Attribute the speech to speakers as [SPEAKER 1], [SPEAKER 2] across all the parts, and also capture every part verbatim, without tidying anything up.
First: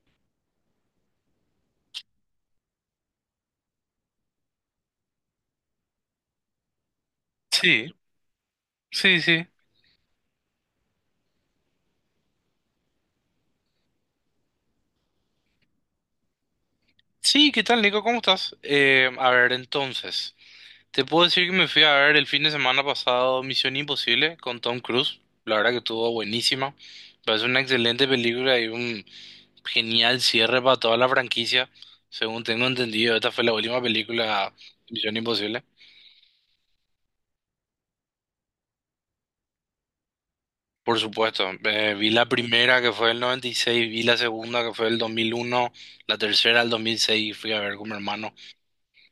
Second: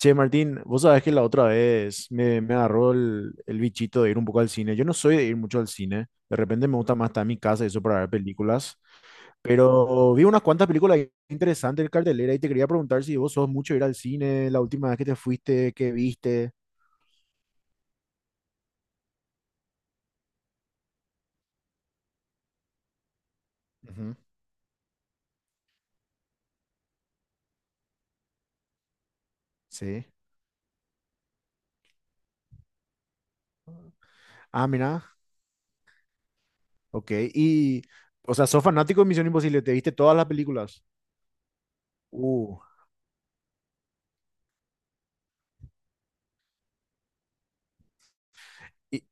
[SPEAKER 1] Che, Martín, vos sabés que la otra vez me, me agarró el, el bichito de ir un poco al cine. Yo no soy de ir mucho al cine. De repente me gusta más estar en mi casa y eso
[SPEAKER 2] Sí,
[SPEAKER 1] para ver películas.
[SPEAKER 2] sí, sí.
[SPEAKER 1] Pero vi unas cuantas películas interesantes en cartelera y te quería preguntar si vos sos mucho de ir al cine, la última vez que te fuiste, qué viste.
[SPEAKER 2] Sí, ¿qué tal, Nico? ¿Cómo estás? Eh, a ver, entonces, te puedo decir que me fui a ver el fin de semana pasado Misión
[SPEAKER 1] Ujú.
[SPEAKER 2] Imposible con Tom Cruise. La verdad que estuvo buenísima. Parece una excelente película y un
[SPEAKER 1] Sí.
[SPEAKER 2] genial cierre para toda la franquicia. Según tengo entendido, esta fue la última película
[SPEAKER 1] Ah,
[SPEAKER 2] de
[SPEAKER 1] mira.
[SPEAKER 2] Misión Imposible.
[SPEAKER 1] Ok. Y, o sea, sos fanático de Misión Imposible. ¿Te viste todas las películas?
[SPEAKER 2] Por supuesto, eh, vi la
[SPEAKER 1] Uh.
[SPEAKER 2] primera que fue el noventa y seis, vi la segunda que fue el dos mil uno, la tercera el dos mil seis y fui a ver con mi hermano.
[SPEAKER 1] ¿Y,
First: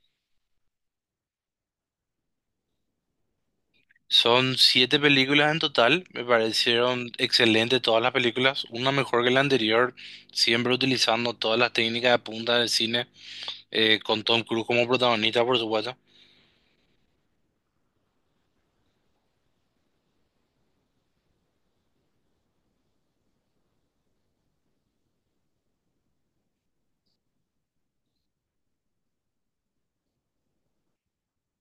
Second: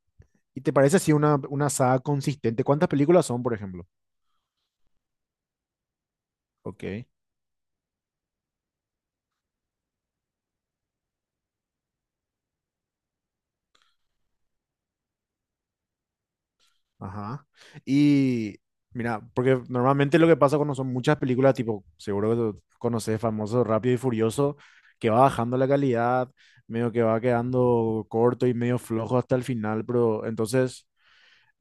[SPEAKER 1] y te parece así una, una saga consistente? ¿Cuántas películas son, por ejemplo?
[SPEAKER 2] Son siete películas en total, me
[SPEAKER 1] Ok.
[SPEAKER 2] parecieron excelentes todas las películas, una mejor que la anterior, siempre utilizando todas las técnicas de punta del cine, eh, con Tom Cruise como protagonista, por supuesto,
[SPEAKER 1] Ajá. Y mira, porque normalmente lo que pasa cuando son muchas películas, tipo, seguro que tú conoces famoso Rápido y Furioso, que va bajando la calidad, medio que va quedando corto y medio flojo hasta el final, pero entonces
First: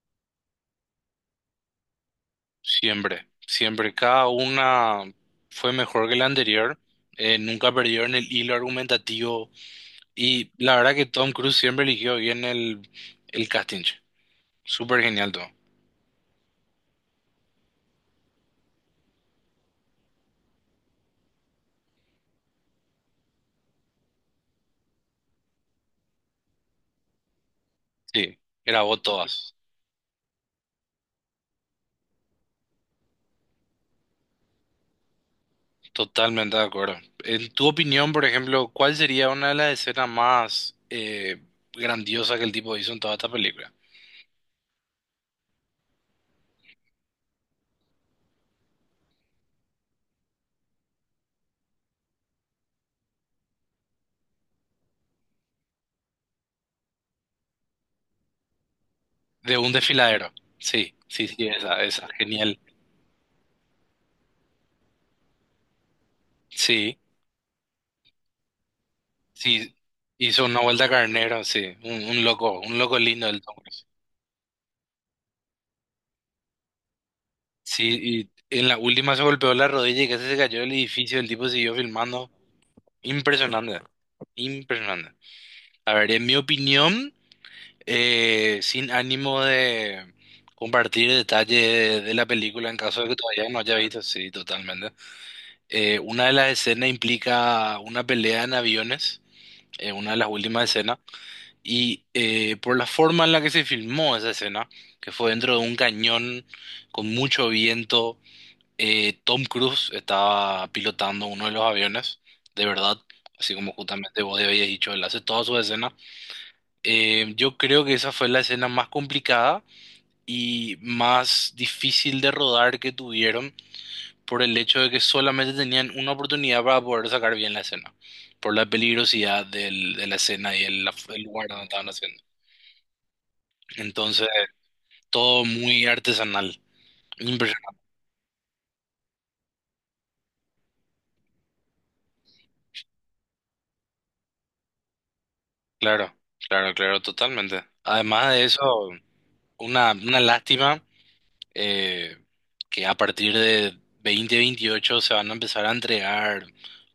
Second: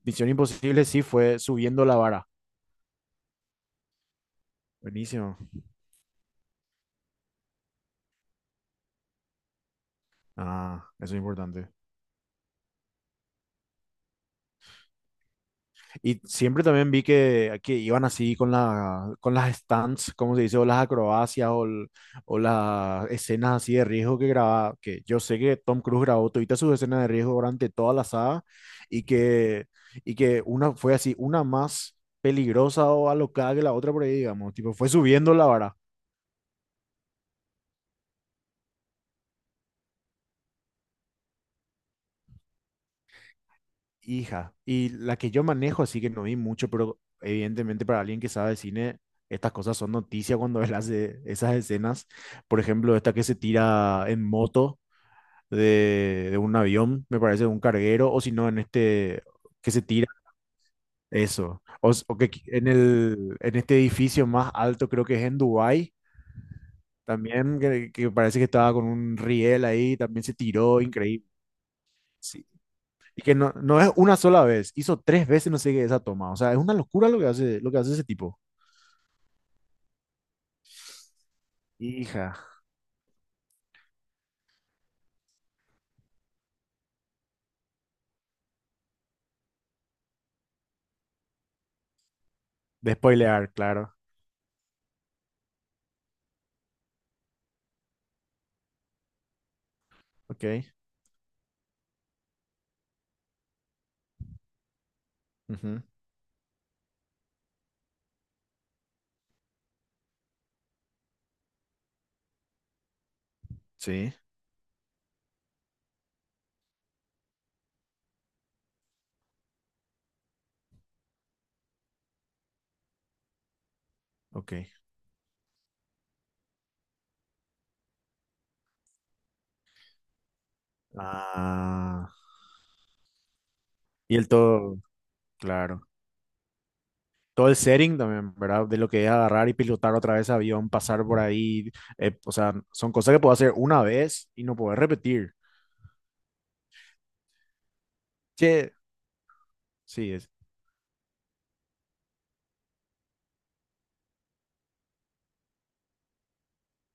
[SPEAKER 1] Misión Imposible sí fue subiendo la vara.
[SPEAKER 2] siempre, siempre, cada una
[SPEAKER 1] Buenísimo.
[SPEAKER 2] fue mejor que la anterior, eh, nunca perdió en el hilo argumentativo y la
[SPEAKER 1] Ah,
[SPEAKER 2] verdad que
[SPEAKER 1] eso es
[SPEAKER 2] Tom Cruise
[SPEAKER 1] importante.
[SPEAKER 2] siempre eligió bien el, el casting, súper genial todo,
[SPEAKER 1] Y siempre también vi que, que iban así con la, con las stunts, como se dice, o las acrobacias, o, el- o las escenas así de riesgo que grababa, que yo sé que Tom Cruise grabó todas sus escenas de riesgo durante toda la
[SPEAKER 2] sí,
[SPEAKER 1] saga,
[SPEAKER 2] grabó
[SPEAKER 1] y
[SPEAKER 2] todas.
[SPEAKER 1] que, y que una fue así, una, más peligrosa o alocada que la otra por ahí, digamos, tipo, fue subiendo la vara.
[SPEAKER 2] Totalmente de acuerdo. En tu opinión, por ejemplo, ¿cuál sería una de las escenas más eh, grandiosas que el tipo hizo en toda esta película?
[SPEAKER 1] Hija, y la que yo manejo, así que no vi mucho, pero evidentemente para alguien que sabe de cine, estas cosas son noticia cuando él hace esas escenas. Por ejemplo, esta que se tira en moto de, de un avión, me parece, de un carguero, o si no, en este
[SPEAKER 2] De un
[SPEAKER 1] que se tira,
[SPEAKER 2] desfiladero. Sí, sí, sí,
[SPEAKER 1] eso.
[SPEAKER 2] esa,
[SPEAKER 1] O, s-
[SPEAKER 2] esa,
[SPEAKER 1] o que qui-
[SPEAKER 2] genial.
[SPEAKER 1] en el, en este edificio más alto, creo que es en Dubái,
[SPEAKER 2] Sí,
[SPEAKER 1] también, que, que parece que estaba con un riel
[SPEAKER 2] sí,
[SPEAKER 1] ahí, también se
[SPEAKER 2] hizo una
[SPEAKER 1] tiró,
[SPEAKER 2] vuelta
[SPEAKER 1] increíble.
[SPEAKER 2] carnero, sí, un, un
[SPEAKER 1] Sí.
[SPEAKER 2] loco, un loco
[SPEAKER 1] Y
[SPEAKER 2] lindo
[SPEAKER 1] que
[SPEAKER 2] del
[SPEAKER 1] no,
[SPEAKER 2] Tom
[SPEAKER 1] no
[SPEAKER 2] Cruise.
[SPEAKER 1] es una sola vez, hizo tres veces no sé qué esa toma. O sea, es una locura lo que hace, lo que hace ese
[SPEAKER 2] Sí,
[SPEAKER 1] tipo.
[SPEAKER 2] y en la última se golpeó la rodilla y casi se cayó del edificio, el tipo siguió filmando.
[SPEAKER 1] Hija.
[SPEAKER 2] Impresionante, impresionante. A ver, en mi opinión. Eh, sin ánimo de compartir detalles de de la película en
[SPEAKER 1] De
[SPEAKER 2] caso de que todavía
[SPEAKER 1] spoilear,
[SPEAKER 2] no haya
[SPEAKER 1] claro.
[SPEAKER 2] visto, sí, totalmente. Eh, una de las escenas implica una pelea en aviones, eh, una de las
[SPEAKER 1] Ok.
[SPEAKER 2] últimas escenas, y eh, por la forma en la que se filmó esa escena, que fue dentro de un
[SPEAKER 1] Ujú.
[SPEAKER 2] cañón con mucho viento, eh, Tom Cruise estaba pilotando uno de los aviones, de verdad. Así como
[SPEAKER 1] Sí,
[SPEAKER 2] justamente vos habías dicho, él hace todas sus escenas. Eh, yo creo que esa fue la escena más complicada y más difícil de rodar que tuvieron por
[SPEAKER 1] ok.
[SPEAKER 2] el hecho de que solamente tenían una oportunidad para poder sacar bien la escena, por la peligrosidad del- de la escena y el, el, lugar donde estaban
[SPEAKER 1] Ah.
[SPEAKER 2] haciendo.
[SPEAKER 1] Y
[SPEAKER 2] Entonces,
[SPEAKER 1] el todo,
[SPEAKER 2] todo
[SPEAKER 1] claro.
[SPEAKER 2] muy artesanal.
[SPEAKER 1] Todo el
[SPEAKER 2] Impresionante.
[SPEAKER 1] setting también, ¿verdad? De lo que es agarrar y pilotar otra vez avión, pasar por ahí. Eh, o sea, son cosas que puedo hacer una vez y no poder repetir.
[SPEAKER 2] Claro, claro, claro, totalmente. Además de eso,
[SPEAKER 1] Che,
[SPEAKER 2] una,
[SPEAKER 1] sí,
[SPEAKER 2] una
[SPEAKER 1] es.
[SPEAKER 2] lástima eh, que a partir de dos mil veintiocho se van a empezar a entregar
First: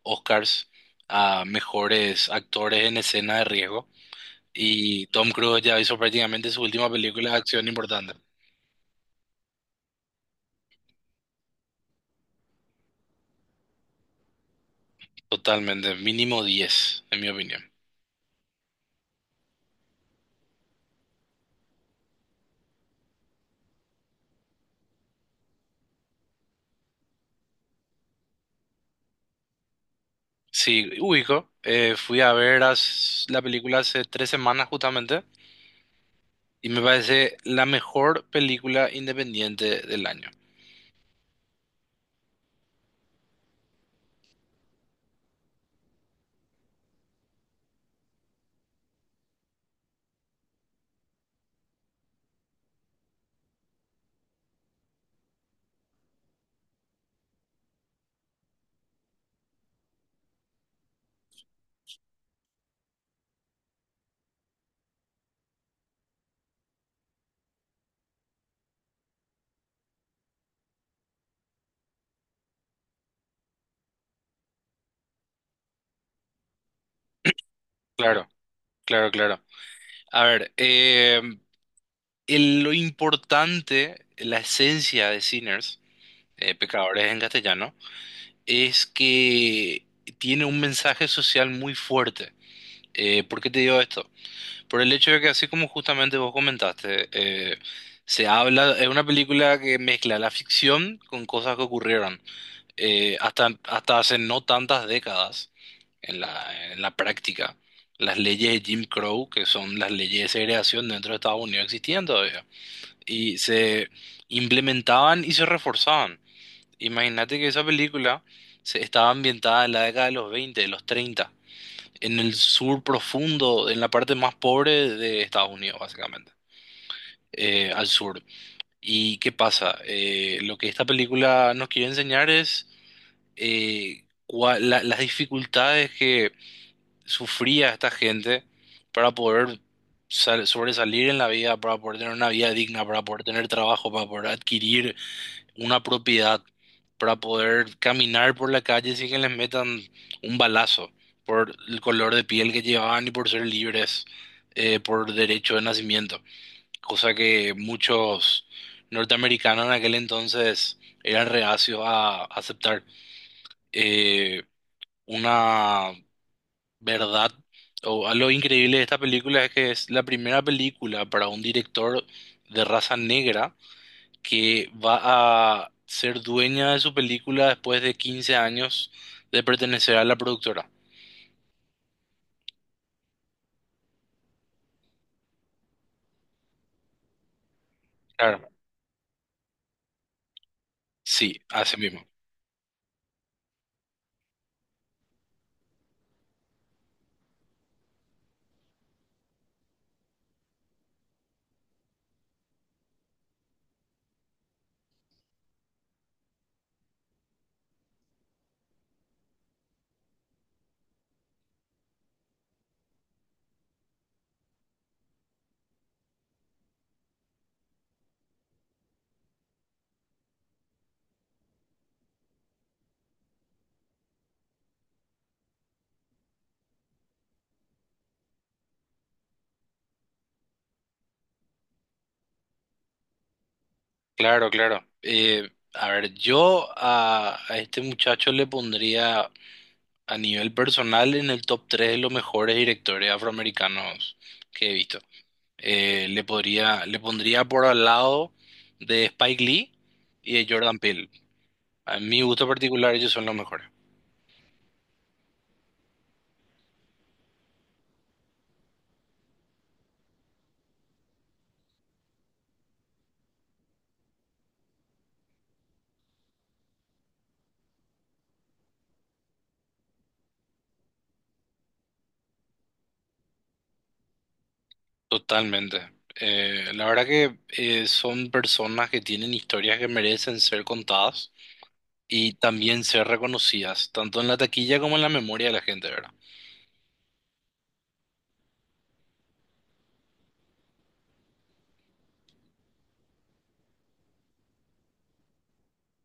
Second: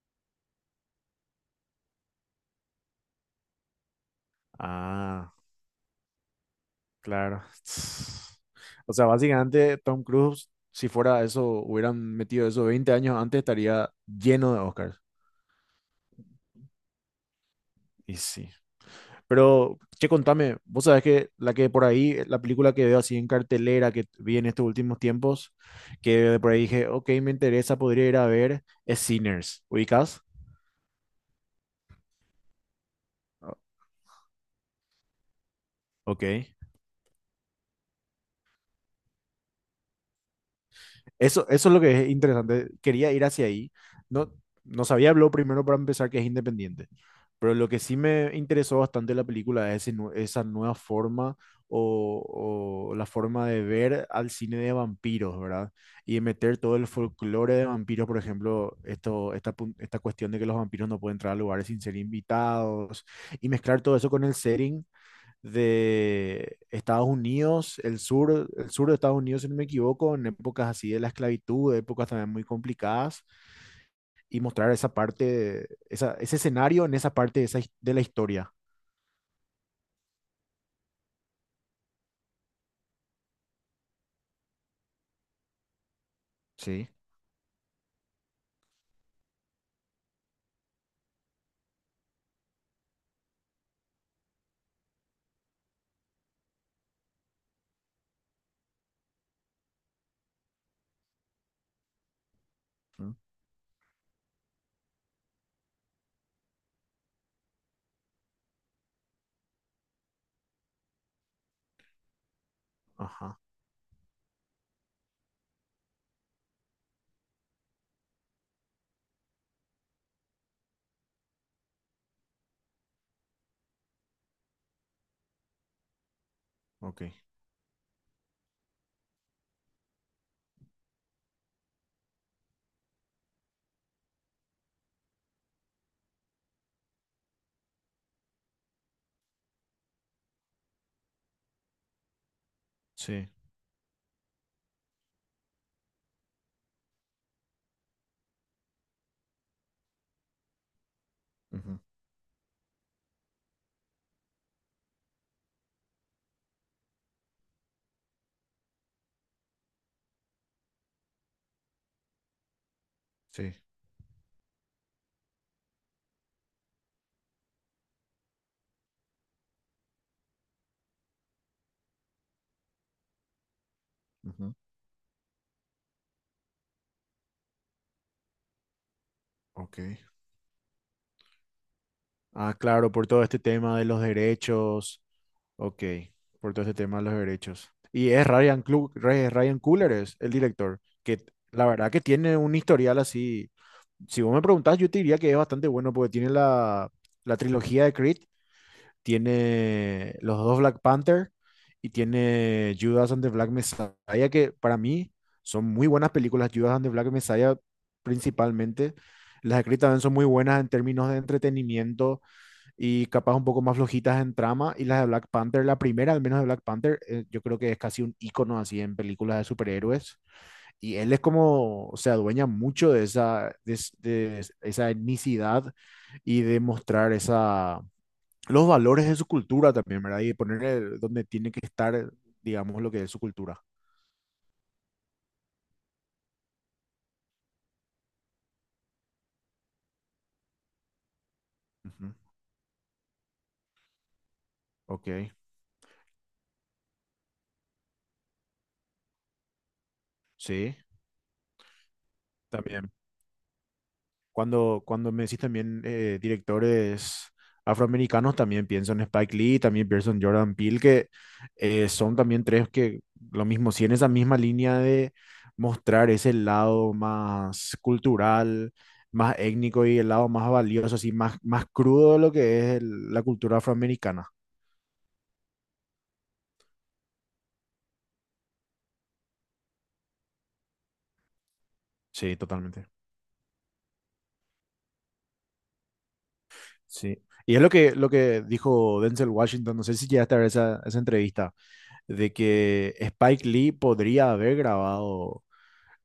[SPEAKER 2] Oscars a mejores actores en escena de riesgo. Y Tom
[SPEAKER 1] Ah.
[SPEAKER 2] Cruise ya hizo prácticamente su última película de
[SPEAKER 1] Claro.
[SPEAKER 2] acción importante.
[SPEAKER 1] O sea, básicamente Tom Cruise, si fuera eso, hubieran metido eso veinte años antes, estaría lleno de Oscars.
[SPEAKER 2] Totalmente, mínimo diez, en mi opinión.
[SPEAKER 1] Y sí. Pero, che, contame, vos sabés que la que por ahí, la película que veo así en cartelera que vi en estos últimos tiempos, que de por ahí dije, ok, me interesa, podría ir a ver, es Sinners. ¿Ubicás?
[SPEAKER 2] Sí, ubico. eh, fui a ver as- la
[SPEAKER 1] O-
[SPEAKER 2] película hace tres semanas justamente
[SPEAKER 1] Ok.
[SPEAKER 2] y me parece la mejor película independiente del año.
[SPEAKER 1] Eso, eso es lo que es interesante. Quería ir hacia ahí. No, no sabía, habló primero para empezar que es independiente. Pero lo que sí me interesó bastante de la película es ese nue- esa nueva forma o, o la forma de ver al cine de vampiros, ¿verdad? Y de meter todo el folclore de vampiros, por ejemplo, esto, esta, pun- esta cuestión de que los vampiros no pueden entrar a lugares sin ser invitados, y mezclar todo eso con el setting de Estados Unidos, el sur, el sur de Estados Unidos, si no me equivoco, en épocas así de la esclavitud, épocas también muy complicadas y mostrar esa parte, esa, ese escenario en esa parte de, esa his- de la
[SPEAKER 2] Claro,
[SPEAKER 1] historia.
[SPEAKER 2] claro, claro. A ver, eh, el- lo importante, la esencia de Sinners, eh,
[SPEAKER 1] Sí.
[SPEAKER 2] Pecadores en castellano, es que tiene un mensaje social muy fuerte. Eh, ¿por qué te digo esto? Por el hecho de que, así como justamente vos comentaste, eh, se habla, es una película que mezcla la ficción con cosas que ocurrieron
[SPEAKER 1] Mm,
[SPEAKER 2] eh, hasta, hasta hace no tantas décadas en la, en la práctica. Las leyes de Jim Crow, que son las leyes de segregación dentro de Estados Unidos, existían todavía.
[SPEAKER 1] ajá,
[SPEAKER 2] Y se implementaban y se reforzaban. Imagínate que esa película se estaba ambientada en la década de los veinte, de los treinta en el sur profundo, en la parte más pobre de Estados Unidos, básicamente,
[SPEAKER 1] ok.
[SPEAKER 2] eh, al sur. ¿Y qué pasa? Eh, lo que esta película nos quiere enseñar es eh, cua- la- las dificultades que sufría esta gente para poder sal- sobresalir en la vida, para poder tener una vida digna, para poder
[SPEAKER 1] Sí.
[SPEAKER 2] tener trabajo, para poder adquirir una propiedad para poder caminar por la calle sin que les metan un balazo por
[SPEAKER 1] Ujú.
[SPEAKER 2] el color de piel que llevaban y por ser libres eh, por derecho de nacimiento, cosa que muchos norteamericanos en aquel entonces eran reacios a aceptar.
[SPEAKER 1] Sí.
[SPEAKER 2] Eh, una verdad o a lo increíble de esta película es que es la primera película para un director de raza negra
[SPEAKER 1] Ujú.
[SPEAKER 2] que va a ser dueña de su película después de quince años de
[SPEAKER 1] Ok.
[SPEAKER 2] pertenecer a la productora.
[SPEAKER 1] Ah, claro, por todo este tema de los derechos. Ok, por todo este tema de los derechos. Y es
[SPEAKER 2] Claro.
[SPEAKER 1] Ryan, Clu- Ray- Ryan Coogler, es el director, que
[SPEAKER 2] Sí,
[SPEAKER 1] la
[SPEAKER 2] así
[SPEAKER 1] verdad
[SPEAKER 2] mismo.
[SPEAKER 1] que tiene un historial así. Si vos me preguntás, yo te diría que es bastante bueno porque tiene la, la trilogía de Creed, tiene los dos Black Panther y tiene Judas and the Black Messiah, que para mí son muy buenas películas. Judas and the Black Messiah principalmente. Las de Creed también son muy buenas en términos de entretenimiento y capaz un poco más flojitas en trama. Y las de Black Panther, la primera al menos de Black Panther, eh, yo creo que es casi un icono así en películas de superhéroes. Y él es como, se adueña mucho de esa, de, es- de es- esa etnicidad y de mostrar esa, los valores de su cultura también, ¿verdad? Y ponerle donde tiene que estar, digamos, lo que es su cultura.
[SPEAKER 2] Claro, claro. Eh, a ver, yo a, a este muchacho le pondría a nivel personal en el top tres de los
[SPEAKER 1] Ujú.
[SPEAKER 2] mejores directores afroamericanos que he visto.
[SPEAKER 1] Ok,
[SPEAKER 2] Eh, le podría, le pondría por al lado de Spike Lee y de
[SPEAKER 1] sí,
[SPEAKER 2] Jordan Peele. A mi gusto
[SPEAKER 1] también.
[SPEAKER 2] particular, ellos son los mejores.
[SPEAKER 1] Cuando, cuando me decís también eh, directores afroamericanos, también pienso en Spike Lee, también pienso en Jordan Peele, que eh, son también tres que lo mismo, si en esa misma línea de mostrar ese lado más cultural, más étnico y el lado más valioso, así más, más crudo de lo que es el- la cultura afroamericana.
[SPEAKER 2] Totalmente. Eh, la verdad que eh, son personas que tienen historias que merecen ser contadas y
[SPEAKER 1] Sí,
[SPEAKER 2] también
[SPEAKER 1] totalmente.
[SPEAKER 2] ser reconocidas, tanto en la taquilla como en la memoria de la gente, ¿verdad?
[SPEAKER 1] Sí. Y es lo que, lo que dijo Denzel Washington, no sé si llegaste a ver esa, esa entrevista, de que Spike Lee podría haber grabado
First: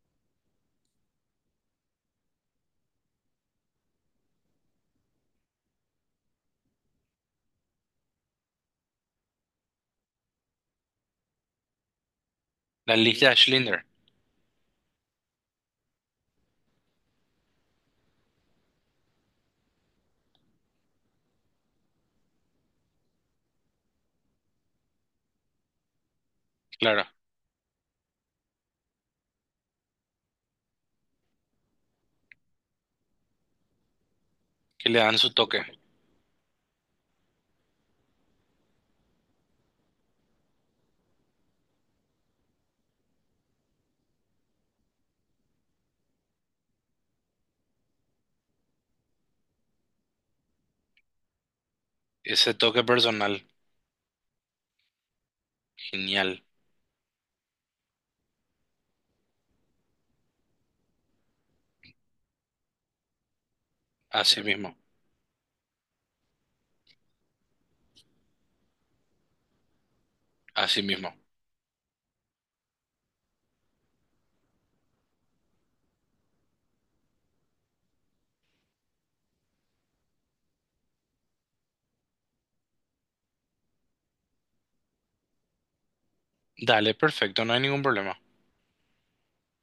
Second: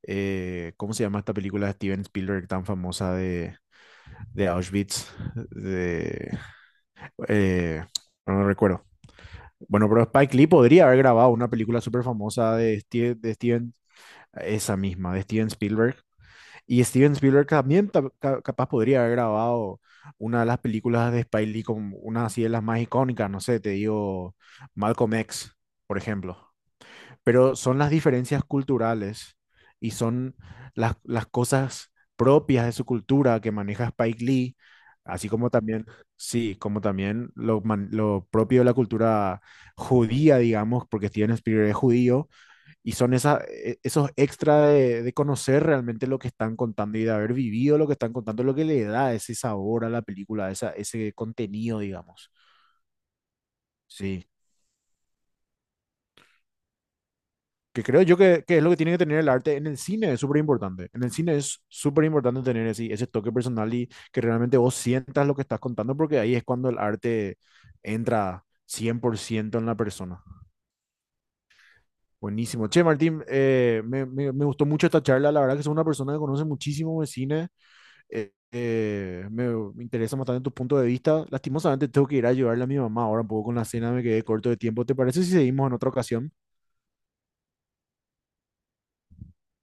[SPEAKER 1] eh, ¿cómo se llama esta película de Steven Spielberg tan famosa de, de Auschwitz? De, eh, no no recuerdo. Bueno, pero Spike Lee podría haber grabado una película súper famosa de,
[SPEAKER 2] La
[SPEAKER 1] Ste-
[SPEAKER 2] lista
[SPEAKER 1] de
[SPEAKER 2] de
[SPEAKER 1] Steven,
[SPEAKER 2] Schindler,
[SPEAKER 1] esa misma, de Steven Spielberg. Y Steven Spielberg también ta- ca- capaz podría haber grabado una de las películas de Spike Lee, como una así de las más icónicas, no sé, te digo Malcolm X, por ejemplo,
[SPEAKER 2] claro,
[SPEAKER 1] pero son las diferencias culturales y son las, las cosas propias de su cultura que maneja Spike Lee,
[SPEAKER 2] que le dan
[SPEAKER 1] así
[SPEAKER 2] su
[SPEAKER 1] como
[SPEAKER 2] toque,
[SPEAKER 1] también, sí, como también lo, man- lo propio de la cultura judía, digamos, porque Steven Spielberg es judío, y son esa, e- esos extra de, de conocer realmente lo que están contando y de haber vivido lo que están contando, lo que le da ese sabor a la película, esa, ese contenido, digamos.
[SPEAKER 2] ese toque personal,
[SPEAKER 1] Sí.
[SPEAKER 2] genial,
[SPEAKER 1] Que creo yo que, que es lo que tiene que tener el arte en el cine, es súper importante. En el cine es súper importante tener ese ese toque personal y que
[SPEAKER 2] así
[SPEAKER 1] realmente vos
[SPEAKER 2] mismo,
[SPEAKER 1] sientas lo que estás contando, porque ahí es cuando el arte entra cien por ciento en la persona.
[SPEAKER 2] así mismo.
[SPEAKER 1] Buenísimo. Che, Martín, eh, me, me- me gustó mucho esta charla. La verdad que soy una persona que conoce muchísimo de cine. Eh, eh, me, me interesa bastante tu punto de vista. Lastimosamente tengo que ir a ayudarle a mi mamá ahora un poco con la cena, me quedé corto de tiempo. ¿Te parece si seguimos en otra ocasión?
[SPEAKER 2] Dale, perfecto, no hay ningún problema.